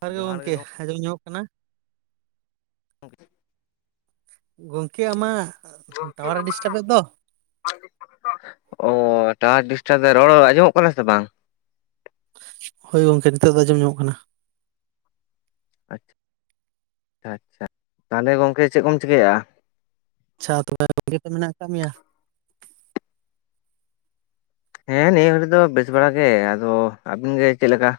ᱡᱚᱦᱟᱨ ᱜᱮ ᱜᱚᱝᱠᱮ ᱜᱚᱝ ᱟᱸᱡᱚᱢ ᱧᱟᱡᱚᱜ ᱠᱟᱱᱟ? [inaudible] ᱜᱚᱝᱠᱮ ᱟᱢᱟᱜ ᱴᱟᱣᱟᱨ ᱮ ᱰᱤᱥᱴᱟᱵ ᱮᱫ ᱫᱚ, ᱚᱻ ᱴᱟᱣᱟᱨ ᱰᱤᱥᱴᱟᱵ ᱨᱮᱦᱚᱸ ᱟᱸᱡᱚᱢᱚᱜ ᱠᱟᱱᱟ ᱥᱮ ᱵᱟᱝ? ᱦᱳᱭ ᱜᱚᱢᱠᱮ ᱱᱤᱛᱚᱜ ᱫᱚ ᱟᱸᱡᱚᱢ ᱧᱟᱢᱚᱜ ᱠᱟᱱᱟ ᱾ ᱟᱪᱪᱷᱟ, ᱛᱟᱦᱚᱞᱮ ᱜᱚᱢᱠᱮ ᱪᱮᱫ ᱠᱚᱢ ᱪᱤᱠᱟᱹᱭ ᱮᱜ-ᱟ? [inaudible] ᱵᱷᱟᱜᱮ ᱜᱮ ᱢᱮᱱᱟᱜ ᱟᱠᱟᱜ ᱢᱮᱭᱟ? ᱦᱮᱸ ᱱᱤᱭᱟᱹ ᱜᱷᱟᱹᱲᱤᱡ ᱫᱚ ᱵᱮᱥ ᱵᱟᱲᱟ ᱜᱮ, ᱟᱫᱚ ᱟᱵᱤᱱ ᱜᱮ ᱪᱮᱫ ᱞᱮᱠᱟ?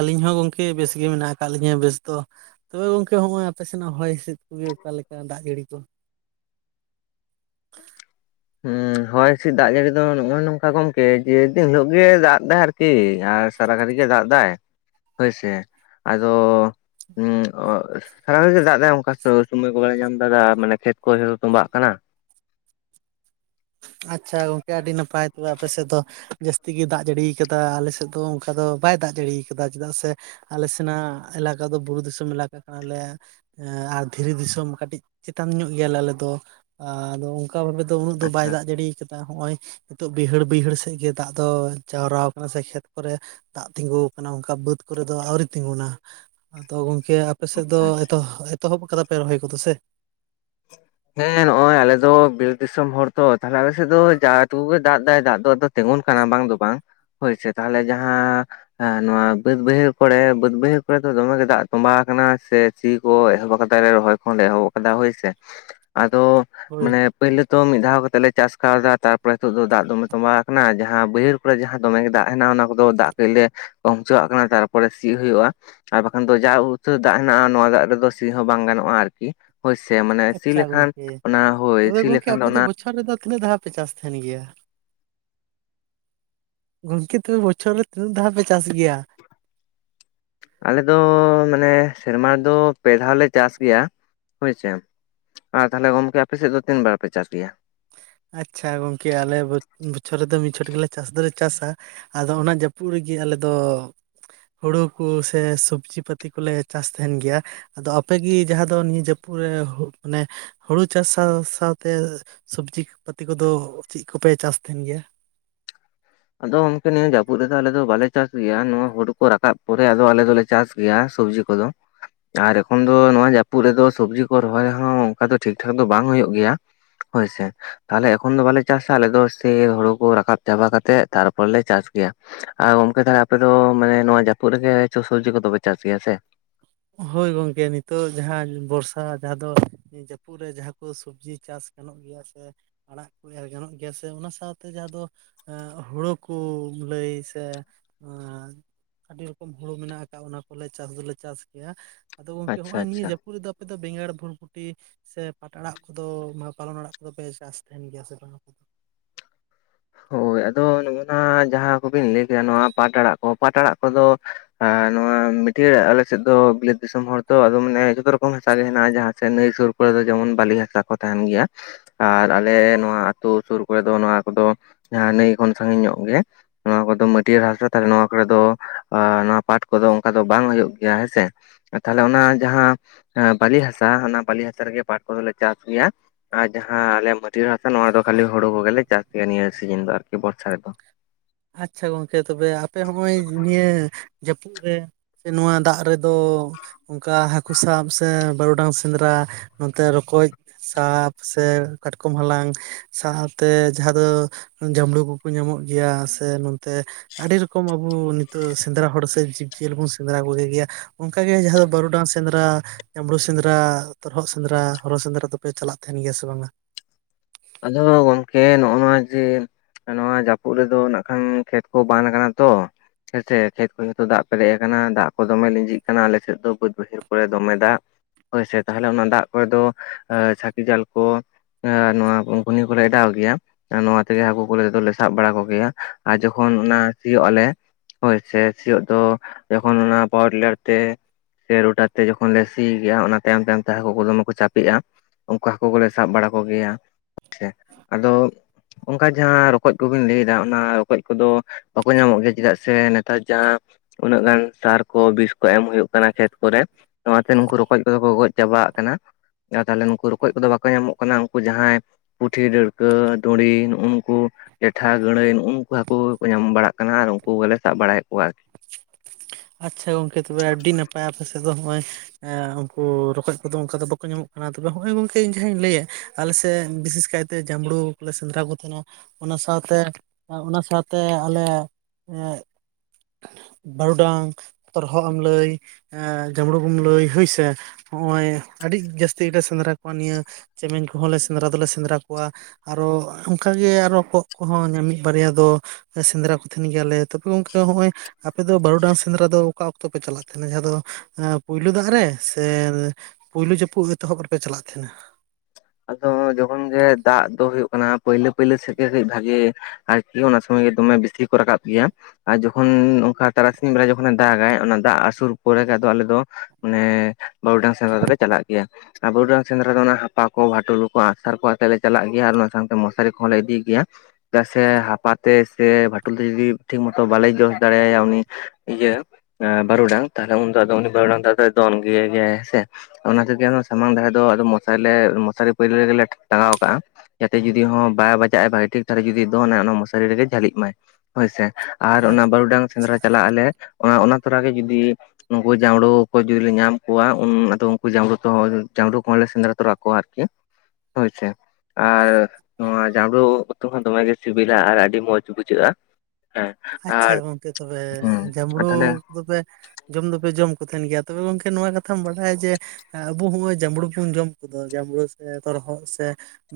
ᱟᱹᱞᱤᱧ ᱦᱚᱸ ᱜᱚᱝᱠᱮ ᱵᱮᱥ ᱜᱮ ᱢᱮᱱᱟᱜ ᱟᱠᱟᱫ ᱞᱤᱧᱟ ᱵᱮᱥ ᱫᱚ ᱾ ᱛᱚᱵᱮ ᱜᱚᱝᱠᱮ ᱦᱚᱸᱜᱼᱚᱭ ᱟᱯᱮ ᱥᱮᱱᱟᱜ ᱦᱚᱭ ᱦᱤᱸᱥᱤᱫ ᱠᱚᱜᱮ ᱚᱠᱟ ᱞᱮᱠᱟ ᱫᱟᱜ ᱡᱟᱹᱲᱤ ᱠᱚ? ᱦᱩᱸ ᱦᱚᱭ ᱦᱤᱹᱥᱤᱫ ᱫᱟᱜ ᱡᱟᱹᱲᱤ ᱫᱚ ᱱᱚᱭ-ᱚᱜ ᱱᱚᱝᱠᱟ ᱜᱚᱢᱠᱮ ᱡᱮ ᱫᱤᱱ ᱦᱤᱞᱳᱜ ᱜᱮ ᱫᱟᱜ ᱮᱫᱟ ᱟᱨᱠᱤ ᱟᱨ, ᱥᱟᱨᱟ ᱜᱷᱟᱹᱲᱤ ᱜᱮ ᱫᱟᱜ ᱫᱟᱭ ᱦᱳᱭᱥᱮ ᱟᱫᱚ ᱥᱟᱨᱟ ᱜᱷᱟᱹᱲᱤᱠ ᱮ ᱫᱟᱜ ᱫᱟᱭ ᱚᱱᱠᱟ ᱥᱚᱢᱚᱭ ᱠᱚ ᱵᱟᱞᱮ ᱧᱟᱢ ᱫᱟ ᱢᱟᱱᱮ ᱠᱷᱮᱛ ᱠᱚ ᱛᱚᱸᱵᱟᱜ ᱠᱟᱱᱟ ᱾ ᱟᱪᱪᱷᱟ ᱜᱚᱝᱠᱮ ᱟᱹᱰᱤ ᱱᱟᱯᱟᱭ ᱛᱚᱵᱮ ᱟᱯᱮ ᱥᱮᱫ ᱫᱚ, ᱡᱟᱹᱥᱛᱤ ᱜᱮ ᱫᱟᱜ ᱡᱟᱹᱲᱤ ᱟᱠᱟᱫᱟ ᱟᱞᱮᱥᱮᱫ ᱫᱚ ᱚᱱᱠᱟ ᱫᱚ ᱵᱟᱭ ᱫᱟᱜ ᱡᱟᱹᱲᱤᱭᱟ ᱠᱟᱫᱟ ᱪᱮᱫᱟᱜ ᱥᱮ, ᱟᱞᱮ ᱥᱮᱱᱟᱜ ᱮᱞᱟᱠᱟ ᱫᱚ ᱵᱩᱨᱩ ᱫᱤᱥᱚᱢ ᱮᱞᱟᱠᱟ ᱠᱟᱱᱟᱞᱮ, ᱮ ᱫᱷᱤᱨᱤ ᱫᱤᱥᱚᱢ ᱠᱟᱹᱴᱤᱡ ᱪᱮᱛᱟᱱ ᱧᱚᱜ ᱜᱮᱭᱟᱞᱮ ᱟᱞᱮ ᱫᱚ ᱟᱫᱚ ᱚᱱᱠᱟ ᱵᱷᱟᱵᱮ ᱛᱚ ᱩᱱᱟᱹᱜ ᱫᱚ ᱵᱟᱭ ᱟᱪᱪᱷᱟ ᱫᱟᱜ ᱟᱪᱪᱷᱟ ᱡᱟᱹᱲᱤ ᱟᱠᱟᱫᱟ ᱦᱚᱜ-ᱚᱭ ᱱᱤᱛᱚᱜ ᱵᱟᱹᱭᱦᱟᱹᱲ ᱵᱟᱹᱭᱦᱟᱹᱲ ᱥᱮᱫ ᱜᱮ ᱫᱟᱜ ᱫᱚ ᱡᱟᱣᱨᱟ ᱟᱠᱟᱱᱟ ᱥᱮ ᱠᱷᱮᱛ ᱠᱚ ᱨᱮ, ᱫᱟᱜ ᱛᱤᱸᱜᱩ ᱟᱠᱟᱱᱟ ᱚᱱᱠᱟ ᱵᱟᱹᱫᱽ ᱠᱚᱨᱮ ᱫᱚ ᱟᱹᱣᱨᱤ ᱛᱤᱸᱜᱩᱱᱟ ᱟᱫᱚ ᱜᱚᱝᱠᱮ, ᱟᱯᱮ ᱥᱮᱫ ᱫᱚ ᱟᱪᱪᱷᱟ ᱟᱪᱪᱷᱟ ᱮᱛᱚᱦ ᱮᱛᱚᱦᱚᱵ ᱠᱟᱫᱟ ᱯᱮ ᱨᱚᱦᱚᱭ ᱠᱚ ᱫᱚ ᱥᱮ? ᱦᱮᱸ ᱱᱚᱜ-ᱚᱜ ᱟᱞᱮ ᱫᱚ ᱵᱤᱨ ᱫᱤᱥᱚᱢ ᱦᱚᱲ ᱛᱚ ᱛᱟᱦᱞᱮ ᱟᱞᱮᱥᱮᱫ ᱫᱚ ᱡᱟ ᱴᱩᱵᱟᱹ ᱫᱟᱜ ᱛᱮ ᱫᱟᱜ ᱫᱚ, ᱛᱤᱸᱜᱳᱱ ᱠᱟᱱᱟ ᱵᱟᱝ ᱫᱚ ᱵᱟᱝ ᱦᱳᱭ ᱥᱮ ᱛᱟᱦᱚᱞᱮ ᱡᱟᱦᱟᱸ, ᱦᱮ ᱱᱚᱶᱟ ᱵᱟᱹᱫᱽ ᱵᱟᱹᱭᱦᱟᱹᱲ ᱠᱚᱨᱮ ᱵᱟᱹᱫᱽ ᱵᱟᱹᱭᱦᱟᱹᱲ ᱠᱚᱨᱮ ᱫᱚᱢᱮ ᱜᱮ ᱫᱟᱜ ᱛᱚᱸᱵᱟ ᱟᱠᱟᱱᱟ ᱥᱮ ᱥᱤ ᱠᱚ ᱮᱦᱚᱵ ᱠᱟᱫᱟ ᱞᱮ ᱨᱚᱦᱚᱭ ᱠᱷᱚᱱ ᱮᱦᱚᱵ ᱟᱠᱟᱫᱟ ᱦᱳᱭ ᱥᱮ, [unintelligible] ᱟᱫᱚ, ᱦᱳᱭ ᱢᱟᱱᱮ ᱯᱳᱭᱞᱳ ᱛᱚ ᱢᱤᱫ ᱫᱷᱟᱣ ᱠᱟᱛᱮᱜ ᱞᱮ ᱪᱟᱥ ᱠᱟᱣᱫᱟ ᱛᱟᱨᱯᱚᱨᱮ ᱦᱤᱛᱚᱜ ᱫᱚ ᱫᱟᱜ ᱫᱚᱢᱮ ᱛᱚᱸᱵᱟ ᱟᱠᱟᱱᱟ ᱡᱟᱦᱟᱸ ᱵᱟᱹᱭᱦᱟᱹᱨ, ᱡᱟᱦᱟᱸ ᱫᱚᱢᱮ ᱜᱮ ᱫᱟᱜ ᱦᱮᱱᱟᱜ ᱚᱱᱟ ᱠᱚᱫᱚ ᱫᱟᱜ ᱠᱟᱹᱡᱞᱮ ᱠᱚᱢ ᱦᱚᱪᱚᱣᱟᱜ ᱠᱟᱱᱟ ᱛᱟᱨᱯᱚᱨᱮ ᱥᱤ ᱦᱳᱭᱳᱜᱼᱟ ᱾ ᱟᱨ ᱵᱟᱠᱷᱟᱱ ᱫᱚ ᱡᱟ ᱩᱛᱟᱹᱨ ᱫᱟᱜ ᱦᱮᱱᱟᱜᱼᱟ ᱱᱚᱣᱟ ᱫᱟᱜ ᱨᱮᱫᱚ ᱥᱤ ᱦᱚᱸ ᱵᱟᱝ ᱜᱟᱱᱚᱜᱼᱟ ᱟᱨᱠᱤ ᱦᱳᱭ ᱥᱮ ᱢᱟᱱᱮ ᱥᱤ, ᱟᱪᱪᱷᱟ ᱞᱮᱠᱷᱟᱱ ᱜᱚᱝᱠᱮ ᱚᱱᱟ ᱦᱳᱭ ᱛᱚᱵᱮ ᱥᱤ ᱜᱚᱝᱠᱮ ᱞᱮᱠᱷᱟᱱ ᱟᱯᱮ ᱫᱚ ᱚᱱᱟ ᱵᱚᱪᱷᱚᱨ ᱨᱮᱫᱚ ᱛᱤᱱᱟᱹᱜ ᱫᱷᱟᱣ ᱯᱮ ᱪᱟᱥ ᱛᱟᱦᱮᱱ ᱜᱮᱭᱟ? ᱜᱚᱝᱠᱮ ᱛᱚ ᱵᱚᱪᱷᱚᱨ ᱨᱮ ᱛᱤᱱᱟᱹᱜ ᱫᱷᱟᱣ ᱯᱮ ᱪᱟᱥ ᱜᱮᱭᱟ? ᱟᱞᱮ ᱫᱚ ᱢᱟᱱᱮ ᱥᱮᱨᱢᱟ ᱨᱮᱫᱚ ᱯᱮ ᱫᱷᱟᱣ ᱞᱮ ᱪᱟᱥ ᱜᱮᱭᱟ ᱦᱳᱭ ᱥᱮ᱾ ᱟᱨ ᱛᱟᱦᱚᱞᱮ ᱜᱚᱝᱠᱮ ᱟᱯᱮ ᱥᱮᱫ ᱫᱚ ᱛᱤᱱ ᱫᱷᱟᱣ ᱯᱮ ᱪᱟᱥ ᱜᱮᱭᱟ? ᱟᱪᱪᱷᱟ ᱜᱚᱝᱠᱮ ᱟᱞᱮ ᱵᱚᱪᱷᱚᱨ ᱨᱮᱫᱚ ᱢᱤᱫ ᱪᱷᱚᱴ ᱜᱮᱞᱮ ᱪᱟᱥ ᱫᱚᱞᱮ ᱪᱟᱥᱟ᱾ ᱟᱫᱚ ᱚᱱᱟ ᱡᱟᱹᱯᱩᱫ ᱨᱤᱜᱤ ᱟᱞᱮ ᱫᱚᱼᱼ ᱦᱩᱲᱩ ᱠᱩ ᱥᱮ ᱥᱚᱵᱽᱡᱤᱯᱟᱹᱛᱤ ᱠᱚᱞᱮ ᱪᱟᱥ ᱛᱟᱦᱮᱱ ᱜᱮᱭᱟ᱾ ᱟᱫᱚ ᱟᱯᱮᱜᱤ ᱡᱟᱦᱟᱸ ᱫᱚ ᱱᱤᱭᱟᱹ ᱡᱟᱹᱯᱩᱫ ᱨᱮ ᱢᱟᱱᱮᱼᱼ ᱦᱳᱲᱳ ᱪᱟᱥ ᱥᱟᱶ ᱥᱟᱶᱛᱮ ᱥᱚᱵᱽᱡᱤ ᱯᱟᱹᱛᱤ ᱠᱚᱫᱚ ᱪᱮᱫ ᱠᱚᱯᱮ ᱪᱟᱥ ᱛᱟᱦᱮᱱ ᱜᱮᱭᱟ? ᱟᱫᱚ ᱜᱚᱝᱠᱮ ᱱᱤᱭᱟᱹ ᱡᱟᱹᱯᱩᱫ ᱨᱮᱫᱚ ᱟᱞᱮ ᱫᱚ ᱵᱟᱞᱮ ᱪᱟᱥ ᱜᱮᱭᱟ ᱱᱚᱶᱟ ᱦᱩᱲᱩ ᱠᱚ ᱨᱟᱠᱟᱵ ᱯᱚᱨᱮ ᱟᱫ ᱟᱞᱮ ᱫᱚᱞᱮᱼᱼ ᱪᱟᱥ ᱜᱮᱭᱟ ᱥᱚᱵᱽᱡᱤ ᱠᱚᱫᱚ᱾ ᱟᱨ ᱮᱠᱷᱚᱱ ᱫᱚ ᱱᱚᱣᱟ ᱡᱟᱹᱯᱩᱫ ᱨᱮᱫᱚ ᱥᱚᱵᱽᱡᱤ ᱠᱚ ᱨᱚᱦᱚᱭ ᱦᱚᱸ ᱚᱱᱠᱟ ᱫᱚ ᱴᱷᱤᱠ ᱴᱷᱟᱠ ᱫᱚ ᱵᱟᱝ ᱦᱩᱭᱩᱜ ᱜᱮᱭᱟ᱾ ᱦᱳᱭᱥᱮ ᱛᱟᱦᱞᱮ ᱮᱠᱷᱚᱱ ᱫᱚ ᱵᱟᱞᱮ ᱪᱟᱥᱟ ᱟᱞᱮ ᱫᱚ ᱥᱮ ᱦᱩᱲᱩ ᱠᱩ ᱨᱟᱠᱟᱵ ᱪᱟᱵᱟ ᱠᱟᱛᱮᱫᱼᱼ ᱛᱟᱨᱯᱚᱨᱮ ᱞᱮ ᱪᱟᱥ ᱜᱮᱭᱟ᱾ ᱟᱨ ᱜᱚᱝᱠᱮ ᱫᱷᱟᱨᱟ ᱟᱯᱮ ᱫᱚ ᱢᱟᱱᱮ ᱱᱚᱣᱟ ᱡᱟᱹᱯᱩᱫ ᱨᱮᱜᱮ ᱥᱚᱵᱽᱡᱤ ᱠᱚᱫᱚ ᱯᱮ ᱪᱟᱥ ᱜᱮᱭᱟ ᱥᱮ? ᱦᱳᱭ ᱜᱚᱢᱠᱮ ᱱᱤᱛᱚᱜ ᱡᱟᱦᱟᱸ ᱵᱚᱨᱥᱟ ᱡᱟᱦᱟᱸ ᱫᱚ᱾ ᱡᱟᱹᱯᱩᱫ ᱨᱮ ᱡᱟᱦᱟᱸ ᱠᱚ ᱥᱚᱵᱽᱡᱤ ᱪᱟᱥ ᱜᱟᱱᱚᱜ ᱜᱮᱭᱟᱼᱼ ᱟᱲᱟᱜ ᱠᱚ ᱮᱨ ᱜᱟᱱᱚᱜ ᱜᱮᱭᱟ ᱥᱮ ᱚᱱᱟ ᱥᱟᱶᱛᱮ ᱡᱟᱦᱟᱸ ᱫᱚᱼᱼ ᱦᱳᱲᱳ ᱠᱚᱢ ᱞᱟᱹᱭ ᱥᱮ ᱮᱸᱼᱼ ᱟᱹᱰᱤ ᱨᱚᱠᱚᱢ ᱦᱳᱲᱳ ᱢᱮᱱᱟᱜ ᱟᱠᱟ ᱚᱱᱟ ᱠᱚᱞᱮ ᱪᱟᱥ ᱫᱚᱞᱮ ᱪᱟᱥ ᱜᱮᱭᱟ᱾ ᱟᱫᱚ ᱜᱚᱝᱠᱮ ᱟᱪᱪᱷᱟ ᱦᱚᱸᱜᱼᱚᱭ ᱱᱤᱭᱟᱹ ᱟᱪᱪᱷᱟ ᱡᱟᱹ ᱠᱟᱨᱮ ᱫᱚ ᱟᱯᱮ ᱫᱚ ᱵᱮᱸᱜᱟᱲ, ᱵᱷᱩᱨᱵᱷᱩᱴᱤ, ᱥᱮ ᱯᱟᱴ ᱟᱲᱟᱜ ᱠᱚᱫᱚ, ᱯᱟᱞᱚᱱ ᱟᱲᱟᱜ ᱠᱚᱫᱚ ᱯᱮ ᱪᱟᱥ ᱛᱟᱦᱮᱸᱱ ᱜᱮᱭᱟ ᱥᱮ ᱵᱟᱝᱟ ᱟᱯᱮᱫᱚ? ᱦᱳᱭ ᱟᱫᱚ ᱱᱚᱜᱼᱚᱱᱟ ᱡᱟᱦᱟᱸ ᱠᱚᱵᱤᱱ ᱞᱟᱹᱭ ᱠᱮᱫᱟ ᱱᱚᱣᱟ ᱯᱟᱴ ᱟᱲᱟᱜ ᱠᱚ ᱯᱟᱴ ᱟᱲᱟᱜ ᱠᱚᱫᱚ ᱟᱨ ᱱᱚᱣᱟ ᱢᱤᱴᱤᱭᱟᱹ ᱟᱞᱮᱥᱮᱫ ᱫᱚ ᱵᱤᱞᱟᱹᱫ ᱫᱤᱥᱚᱢ ᱦᱚᱲ ᱛᱚ ᱟᱫᱚ ᱢᱟᱱᱮ ᱡᱚᱛᱚ ᱨᱚᱠᱚᱢ ᱦᱟᱥᱟ ᱜᱮ ᱦᱮᱱᱟᱜᱼᱟ ᱡᱟᱦᱟᱸᱥᱮᱫ ᱱᱟᱹᱭ ᱥᱩᱨ, ᱚᱱᱟᱫᱚ ᱡᱮᱢᱚᱱ ᱵᱟᱹᱞᱤ ᱦᱟᱥᱟ ᱠᱚ ᱛᱟᱦᱮᱸᱱ ᱜᱮᱭᱟ᱾ ᱟᱨ ᱟᱞᱮ ᱱᱚᱣᱟ ᱟᱹᱛᱩ ᱥᱩᱨ ᱠᱚᱨᱮ ᱫᱚ ᱱᱚᱣᱟ ᱠᱚᱫᱚ, ᱡᱟᱸᱦᱟ ᱱᱟᱹᱭ ᱠᱷᱚᱱ ᱥᱟᱺᱜᱤᱧ ᱧᱚᱜ ᱜᱮ᱾ ᱱᱚᱣᱟ ᱠᱚᱫᱚ ᱢᱟᱹᱴᱭᱟᱹᱲ ᱦᱟᱥᱟ ᱛᱟᱦᱞᱮ ᱱᱚᱣᱟ ᱠᱚᱨᱮ ᱫᱚ ᱱᱚᱣᱟ ᱯᱟᱴ ᱠᱚᱫᱚ ᱚᱱᱠᱟ ᱫᱚ ᱵᱟᱝ ᱦᱩᱭᱩᱜ ᱜᱮᱭᱟ ᱦᱮᱸᱥᱮ᱾ ᱛᱟᱦᱞᱮ ᱚᱱᱟ ᱡᱟᱦᱟᱸ ᱵᱟᱹᱞᱤ ᱦᱟᱥᱟ ᱚᱱᱟ ᱵᱟᱹᱞᱤ ᱦᱟᱥᱟ ᱨᱮᱜᱮ ᱯᱟᱴ ᱠᱚᱫᱚᱞᱮ ᱪᱟᱥ ᱜᱮᱭᱟ᱾ ᱟᱨ ᱡᱟᱦᱟᱸ ᱟᱞᱮ ᱢᱟᱹᱴᱭᱟᱹᱲ ᱦᱟᱥᱟ ᱱᱚᱣᱟ ᱫᱚ ᱠᱷᱟᱹᱞᱤ ᱦᱳᱲᱳ ᱠᱚᱜᱮᱞᱮ ᱪᱟᱥ ᱜᱮᱭᱟ ᱱᱤᱭᱟᱹ ᱥᱤᱡᱤᱱ ᱫᱚ ᱟᱨᱠᱤ ᱵᱚᱨᱥᱟ ᱨᱮᱫᱚ᱾ ᱟᱪᱷᱟ ᱜᱚᱝᱠᱮ ᱛᱚᱵᱮ ᱟᱯᱮ ᱦᱚᱸᱜᱼᱚᱭ ᱱᱤᱭᱟᱹ ᱡᱟᱹᱯᱩᱫ ᱨᱮ ᱥᱮ ᱱᱚᱣᱟ ᱫᱟᱜ ᱨᱮ ᱟᱫᱚ ᱚᱱᱠᱟ ᱦᱟᱹᱠᱩ ᱥᱟᱵ ᱥᱮ ᱵᱟᱹᱨᱩᱰᱟᱝ ᱥᱮᱸᱫᱽᱨᱟ ᱱᱚᱛᱮ ᱨᱚᱠᱚᱡ, ᱥᱟᱯ ᱥᱮ ᱠᱟᱴᱠᱚᱢ ᱦᱟᱞᱟᱝ ᱥᱟᱶᱛᱮ ᱡᱟᱦᱟᱸ ᱫᱚ ᱡᱟᱢᱲᱩ ᱠᱚᱠᱚ ᱧᱟᱢᱚᱜ ᱜᱮᱭᱟ ᱥᱮ ᱱᱚᱛᱮ ᱟᱹᱰᱤ ᱨᱚᱠᱚᱢ ᱟᱵᱚ ᱱᱤᱛᱚᱜ ᱥᱮᱸᱫᱽᱨᱟ ᱦᱚᱲ ᱥᱮ ᱡᱤᱵᱽᱡᱤᱭᱟᱹᱞᱤ ᱵᱚᱱ ᱥᱮᱸᱫᱽᱨᱟ ᱠᱚᱜᱮ ᱜᱮᱭᱟ᱾ ᱚᱱᱠᱟᱜᱮ ᱡᱟᱦᱟᱸ ᱫᱚ ᱵᱟᱹᱨᱩᱰᱟᱝ ᱥᱮᱸᱫᱽᱨᱟ, ᱡᱟᱢᱲᱩ ᱥᱮᱸᱫᱽᱨᱟ, ᱛᱚᱨᱦᱚᱫ ᱥᱮᱸᱫᱽᱨᱟ, ᱦᱚᱨᱚ ᱥᱮᱸᱫᱽᱨᱟ ᱫᱚᱯᱮ ᱪᱟᱞᱟᱜ ᱛᱟᱦᱮᱸᱱ ᱜᱮᱭᱟ ᱥᱮ ᱵᱟᱝᱟ? ᱟᱫᱚ ᱜᱚᱝᱠᱮ ᱱᱚᱜᱼᱚ ᱱᱚᱣᱟ ᱡᱮ ᱱᱚᱣᱟ ᱡᱟᱹᱯᱩᱫ ᱨᱮᱫᱚ ᱱᱟᱜ ᱠᱷᱟᱱ ᱠᱷᱮᱛ ᱠᱚ ᱵᱟᱱ ᱟᱠᱟᱱᱟ ᱛᱚ᱾ ᱦᱮᱸᱥᱮ ᱠᱷᱮᱛ ᱠᱚᱨᱮ ᱫᱚ ᱫᱟᱜ ᱯᱮᱨᱮᱡ ᱟᱠᱟᱱᱟ ᱫᱟᱜ ᱠᱚ ᱫᱚᱢᱮ ᱞᱤᱸᱡᱤᱜ ᱠᱟᱱᱟ ᱟᱞᱮ ᱥᱮᱫ ᱫᱚ ᱵᱟᱹᱫᱽ ᱵᱟᱹᱭᱦᱟᱹᱲ ᱠᱚᱨᱮ ᱫᱚᱢᱮ ᱫᱟᱜ᱾ ᱦᱳᱭ ᱥᱮ ᱛᱟᱦᱚᱞᱮ ᱚᱱᱟ ᱫᱟᱜ ᱠᱚᱨᱮ ᱫᱚ ᱪᱷᱟᱹᱠᱤ ᱡᱟᱞ ᱠᱚ ᱱᱚᱣᱟ ᱠᱷᱩᱱᱠᱩᱱᱤ ᱠᱚᱞᱮ ᱮᱰᱟᱣ ᱜᱮᱭᱟ᱾ ᱱᱚᱣᱟ ᱛᱮᱜᱮ ᱦᱟᱹᱠᱩ ᱠᱚᱞᱮ ᱫᱚᱞᱮ ᱥᱟᱵ ᱵᱟᱲᱟ ᱠᱚᱜᱮᱭᱟ, ᱟᱨ ᱡᱚᱠᱷᱚᱱ ᱚᱱᱟ ᱥᱤᱭᱳᱜ ᱟᱞᱮ ᱦᱳᱭ ᱥᱮ ᱥᱤᱭᱳᱜ ᱫᱚ ᱡᱚᱠᱷᱚᱱ ᱚᱱᱟ ᱯᱟᱣᱟᱨ ᱴᱮᱞᱟᱨ ᱛᱮ, ᱥᱮ ᱨᱳᱴᱟᱨ ᱛᱮ ᱡᱚᱠᱷᱚᱱ ᱞᱮ ᱥᱤ ᱜᱮᱭᱟ ᱚᱱᱟ ᱛᱟᱭᱚᱢ ᱛᱟᱭᱚᱢᱛᱮ ᱦᱟᱹᱠᱩ ᱠᱚ ᱫᱚᱢᱮ ᱠᱚ ᱪᱟᱯᱮᱜᱼᱟ᱾ ᱩᱱᱠᱩ ᱦᱟᱹᱠᱩ ᱠᱚᱞᱮ ᱥᱟᱵ ᱵᱟᱲᱟ ᱠᱚᱜᱮᱭᱟ᱾ ᱟᱪᱷᱟ ᱟᱫᱚ ᱚᱱᱠᱟ ᱡᱟᱦᱟᱸ ᱨᱚᱠᱚᱡ ᱠᱚᱵᱤᱱ ᱞᱟᱹᱭᱫᱟ ᱚᱱᱟ ᱨᱚᱠᱚᱡ ᱠᱚᱫᱚ ᱵᱟᱠᱚ ᱧᱟᱢᱚᱜ ᱜᱮᱭᱟ ᱪᱮᱫᱟᱜ ᱥᱮ ᱱᱮᱛᱟᱨ ᱡᱟᱦᱟᱸ ᱩᱱᱟᱹᱜ ᱜᱟᱱ ᱥᱟᱨ ᱠᱚ, ᱵᱤᱥ ᱠᱚ, ᱮᱢ ᱦᱩᱭᱩᱜ ᱠᱟᱱᱟ ᱠᱷᱮᱛ ᱠᱚᱨᱮ᱾ ᱱᱚᱣᱟᱛᱮ ᱱᱩᱝᱠᱩ ᱨᱚᱠᱚᱡᱽ ᱠᱚᱫᱚ ᱠᱚ ᱜᱚᱡᱽ ᱪᱟᱵᱟᱜ ᱠᱟᱱᱟ᱾ ᱡᱟᱦᱟᱸ ᱛᱟᱦᱞᱮ ᱩᱱᱠᱩ ᱨᱚᱠᱚᱡᱽ ᱠᱚᱫᱚ ᱵᱟᱠᱚ ᱧᱟᱢᱚᱜ ᱠᱟᱱᱟ ᱩᱱᱠᱩ ᱡᱟᱦᱟᱸᱭ ᱯᱩᱴᱷᱤ, ᱰᱟᱹᱲᱠᱟᱹ, ᱫᱩᱲᱤ, ᱱᱩᱜ-ᱩᱸ ᱱᱩᱝᱠᱩ ᱡᱮᱴᱷᱟ, ᱜᱟᱹᱲᱟᱹᱭ, ᱱᱩᱜ-ᱩ ᱱᱩᱝᱠᱩ ᱦᱟᱹᱠᱩ ᱠᱚᱜᱮ ᱠᱟ ᱧᱟᱢ ᱵᱟᱲᱟᱜ ᱠᱟᱱᱟ ᱟᱨ ᱩᱱᱠᱩ ᱜᱮᱞᱮ ᱥᱟᱵ ᱵᱟᱲᱟᱭᱮᱫ ᱠᱚᱣᱟ᱾ ᱟᱨᱠᱤ᱾ ᱟᱪᱷᱟ ᱜᱚᱝᱠᱮ ᱛᱚᱵᱮ ᱟᱹᱰᱤ ᱱᱟᱯᱟᱭ ᱟᱯᱮ ᱥᱮᱫ ᱫᱚ ᱦᱚᱸᱜ-ᱚᱭ ᱮᱸ ᱩᱱᱠᱩ ᱨᱚᱠᱚᱡᱽ ᱠᱚᱫᱚ ᱚᱱᱠᱟ ᱫᱚ ᱵᱟᱠᱚ ᱧᱟᱢᱚᱜ ᱠᱟᱱᱟ ᱛᱚᱵᱮ ᱦᱚᱸᱜᱼᱚᱭ ᱜᱚᱝᱠᱮ ᱤᱧ ᱡᱟᱦᱟᱸᱧ ᱞᱟᱹᱭᱟ ᱟᱞᱮ ᱥᱮᱫ ᱵᱤᱥᱮᱥ ᱠᱟᱭᱛᱮ ᱡᱟᱢᱵᱽᱲᱩ ᱠᱚᱞᱮ ᱥᱮᱸᱫᱽᱨᱟ ᱠᱚ ᱛᱟᱦᱮᱸᱱᱟ᱾ ᱚᱱᱟ ᱥᱟᱶᱛᱮ, ᱟ ᱚᱱᱟ ᱥᱟᱶᱛᱮ ᱟᱞᱮ ᱮᱸ ᱵᱟᱨᱩᱰᱟᱝ, ᱛᱚᱨᱦᱚᱫ ᱮᱢ ᱞᱟᱹᱭ ᱮᱸ ᱡᱟᱸᱵᱲᱳ ᱠᱚᱢ ᱞᱟᱹᱭ ᱦᱳᱭᱥᱮ, ᱦᱚᱸᱜᱼᱚᱭ ᱟᱹᱰᱤ ᱡᱟᱹᱥᱛᱤ ᱜᱮᱴᱮ ᱥᱮᱸᱫᱽᱨᱟ ᱠᱚᱣᱟ ᱱᱤᱭᱟᱹ ᱪᱮᱢᱮᱧ ᱠᱚᱦᱚᱸ ᱞᱮ ᱥᱮᱸᱫᱽᱨᱟ ᱫᱚᱞᱮ ᱥᱮᱸᱫᱽᱨᱟ ᱠᱚᱣᱟ᱾ ᱟᱨᱚ ᱚᱱᱠᱟᱜᱮ ᱟᱨᱚ ᱠᱚᱸᱜ ᱠᱚᱦᱚᱸ ᱢᱤᱫ ᱵᱟᱨᱭᱟ ᱫᱚ ᱮᱸ ᱥᱮᱸᱫᱽᱨᱟ ᱠᱚ ᱛᱟᱦᱮᱸᱱ ᱜᱮᱭᱟᱞᱮ ᱛᱚᱵᱮ ᱜᱚᱝᱠᱮ ᱦᱚᱸᱜ-ᱚᱭ ᱟᱯᱮ ᱫᱚ ᱵᱟᱨᱩᱰᱟᱝ ᱥᱮᱸᱫᱽᱨᱟ ᱫᱚ ᱚᱠᱟ ᱚᱠᱛᱚ ᱯᱮ ᱪᱟᱞᱟᱜ ᱛᱟᱸᱦᱮᱱᱟ ᱡᱟᱦᱟᱸ ᱫᱚ ᱯᱩᱭᱞᱩ ᱫᱟᱜ ᱨᱮ ᱥᱮ ᱯᱩᱭᱞᱩ ᱡᱟᱹᱯᱩᱫ ᱮᱛᱚᱦᱚᱵ ᱨᱮᱯᱮ ᱪᱟᱞᱟᱜ ᱛᱟᱦᱮᱸᱱᱟ? ᱟᱫᱚ ᱡᱚᱠᱷᱚᱱ ᱜᱮ ᱫᱟᱜ ᱫᱚ ᱦᱩᱭᱩᱜ ᱠᱟᱱᱟ ᱯᱟᱹᱭᱞᱟᱹ ᱯᱟᱹᱭᱞᱟᱹ ᱥᱮᱫ ᱜᱮ ᱠᱟᱹᱡ ᱵᱷᱟᱜᱮ ᱟᱨᱠᱤ ᱚᱱᱟ ᱥᱩᱚᱢᱚᱭ ᱜᱮ ᱫᱚᱢᱮ ᱵᱤᱥᱤ ᱠᱚ ᱨᱟᱠᱟᱵ ᱜᱮᱭᱟ᱾ ᱟᱨ ᱡᱚᱠᱷᱚᱱ ᱚᱱᱠᱟ ᱛᱟᱨᱟᱥᱤᱧ ᱵᱮᱲᱟ ᱡᱚᱠᱷᱚᱱᱮ ᱫᱟᱜᱟᱭ ᱚᱱᱟ ᱫᱟᱜ ᱦᱟᱹᱥᱩᱨ ᱯᱚᱨᱮ ᱜᱮ ᱟᱫᱟ ᱟᱞᱮᱫᱚ ᱢᱟᱱᱮ ᱵᱟᱹᱨᱩᱰᱟᱝ ᱥᱮᱸᱫᱽᱨᱟ ᱫᱚᱞᱮ ᱪᱟᱞᱟᱜ ᱜᱮᱭᱟ, ᱟᱨ ᱵᱟᱹᱨᱩᱰᱟᱝ ᱥᱮᱸᱫᱽᱨᱟ ᱫᱚ ᱚᱱᱟ ᱦᱟ ᱯᱟ ᱠᱚ, ᱵᱷᱟᱴᱳᱞ ᱠᱚ, ᱟᱸᱜ-ᱥᱟᱨ ᱠᱚ ᱟᱛᱮ ᱞᱮ ᱪᱟᱞᱟᱜ ᱜᱮᱭᱟ ᱟᱨ ᱚᱱᱟ ᱥᱟᱶᱛᱮ ᱢᱚᱥᱟᱨᱤ ᱠᱚᱦᱚᱸ ᱞᱮ ᱤᱫᱤ ᱜᱮᱭᱟ᱾ ᱪᱮᱫᱟᱜ ᱥᱮ ᱦᱟᱯᱟ ᱛᱮ ᱥᱮ ᱵᱷᱟᱴᱩᱞ ᱛᱮ ᱡᱩᱫᱤ ᱴᱷᱤᱠ ᱢᱚᱛᱚ ᱵᱟᱞᱮ ᱡᱚᱥ ᱫᱟᱲᱮᱭᱟᱭᱟ ᱩᱱᱤ ᱤᱭᱟᱹ ᱩᱸ ᱵᱟᱹᱨᱩᱰᱟᱝ ᱛᱟᱦᱞᱮ ᱩᱱᱫᱚ ᱟᱫᱚ ᱩᱱᱤ ᱵᱟᱹᱨᱩᱰᱟᱝ ᱫᱚ ᱟᱫᱚᱭ ᱫᱚᱱ ᱜᱤᱭᱟᱹ ᱜᱮᱭᱟᱭ ᱦᱮᱸ ᱥᱮ᱾ ᱚᱱᱟ ᱛᱮᱜᱮ ᱥᱟᱢᱟᱝ ᱫᱷᱟᱨᱮ ᱫᱚ ᱟᱫᱚ ᱢᱚᱥᱟᱨᱤ ᱞᱮ ᱢᱚᱥᱟᱨᱤ ᱯᱟᱹᱭᱞᱟᱹ ᱨᱮᱜᱮᱞᱮ ᱴᱟᱸᱟᱜᱟᱣ ᱠᱟᱜᱼᱟ, ᱡᱟᱛᱮ ᱡᱩᱫᱤ ᱦᱚᱸ ᱵᱟᱭ ᱵᱟᱡᱟᱜᱼᱟ ᱵᱷᱟᱜᱮ ᱴᱷᱤᱠ ᱛᱟᱞᱦᱮ ᱡᱩᱫᱤ ᱫᱚᱱᱟᱭ ᱚᱱᱟ ᱢᱚᱥᱟᱨᱤ ᱨᱮᱜᱮ ᱡᱷᱟᱹᱞᱤᱜ ᱢᱟᱭ᱾ ᱦᱳᱭ ᱥᱮ᱾ ᱟᱨ ᱚᱱᱟ ᱵᱟᱹᱨᱩᱰᱟᱝ ᱟᱪᱪᱷᱟ ᱥᱮᱸᱫᱽᱨᱟ ᱪᱟᱞᱟᱜ ᱟᱞᱮ ᱚᱱᱟ ᱚᱱᱟ ᱛᱚᱨᱟᱜᱮ ᱡᱩᱫᱤ ᱱᱩᱝᱠᱩ ᱡᱟᱸᱢᱲᱳ ᱠᱚ ᱡᱩᱫᱤ ᱞᱮ ᱧᱟᱢ ᱠᱚᱣᱟ ᱩᱱ ᱟᱫᱚ ᱩᱱᱠᱩ ᱡᱟᱸᱢᱲᱳ ᱛᱮᱦᱚᱸ ᱡᱟᱸᱢᱲᱳ ᱠᱚᱦᱚᱸ ᱞᱮ ᱥᱮᱸᱫᱽᱨᱟ ᱛᱚᱨᱟ ᱠᱚᱣᱟ ᱟᱨᱠᱤ ᱦᱳᱣ ᱥᱮ᱾ ᱟᱨ ᱱᱚᱣᱟ ᱡᱟᱸᱢᱲᱳ ᱩᱛᱩ ᱦᱚᱸ ᱫᱚᱢᱮ ᱜᱮ ᱥᱤᱵᱤᱞᱟ ᱟᱨ ᱟᱹᱰᱤ ᱢᱚᱸᱡᱽ ᱵᱩᱡᱷᱟᱹᱜᱼᱟ᱾ ᱦᱮᱸ ᱟᱪᱪᱷᱟ ᱟᱨ ᱜᱚᱝᱠᱮ ᱛᱚᱵᱮ ᱦᱩᱸ ᱡᱟᱸᱢᱲᱳ ᱛᱟᱦᱚᱞᱮ ᱠᱚᱫᱚ ᱯᱮ ᱡᱚᱢ ᱫᱚᱯᱮ ᱡᱚᱢ ᱠᱚ ᱛᱟᱦᱮᱱ ᱜᱮᱭᱟ ᱛᱚᱵᱮ ᱜᱚᱝᱠᱮ ᱱᱚᱣᱟ ᱠᱟᱛᱷᱟᱢ ᱵᱟᱰᱟᱭᱟ ᱡᱮ ᱮᱸ ᱟᱵᱩ ᱦᱚᱸᱜ-ᱚᱭ ᱡᱟᱸᱵᱲᱳ ᱵᱚᱱ ᱡᱚᱢ ᱠᱚᱫᱚ ᱡᱟᱸᱢᱲᱳ ᱥᱮ ᱛᱚᱨᱦᱚᱫ ᱥᱮ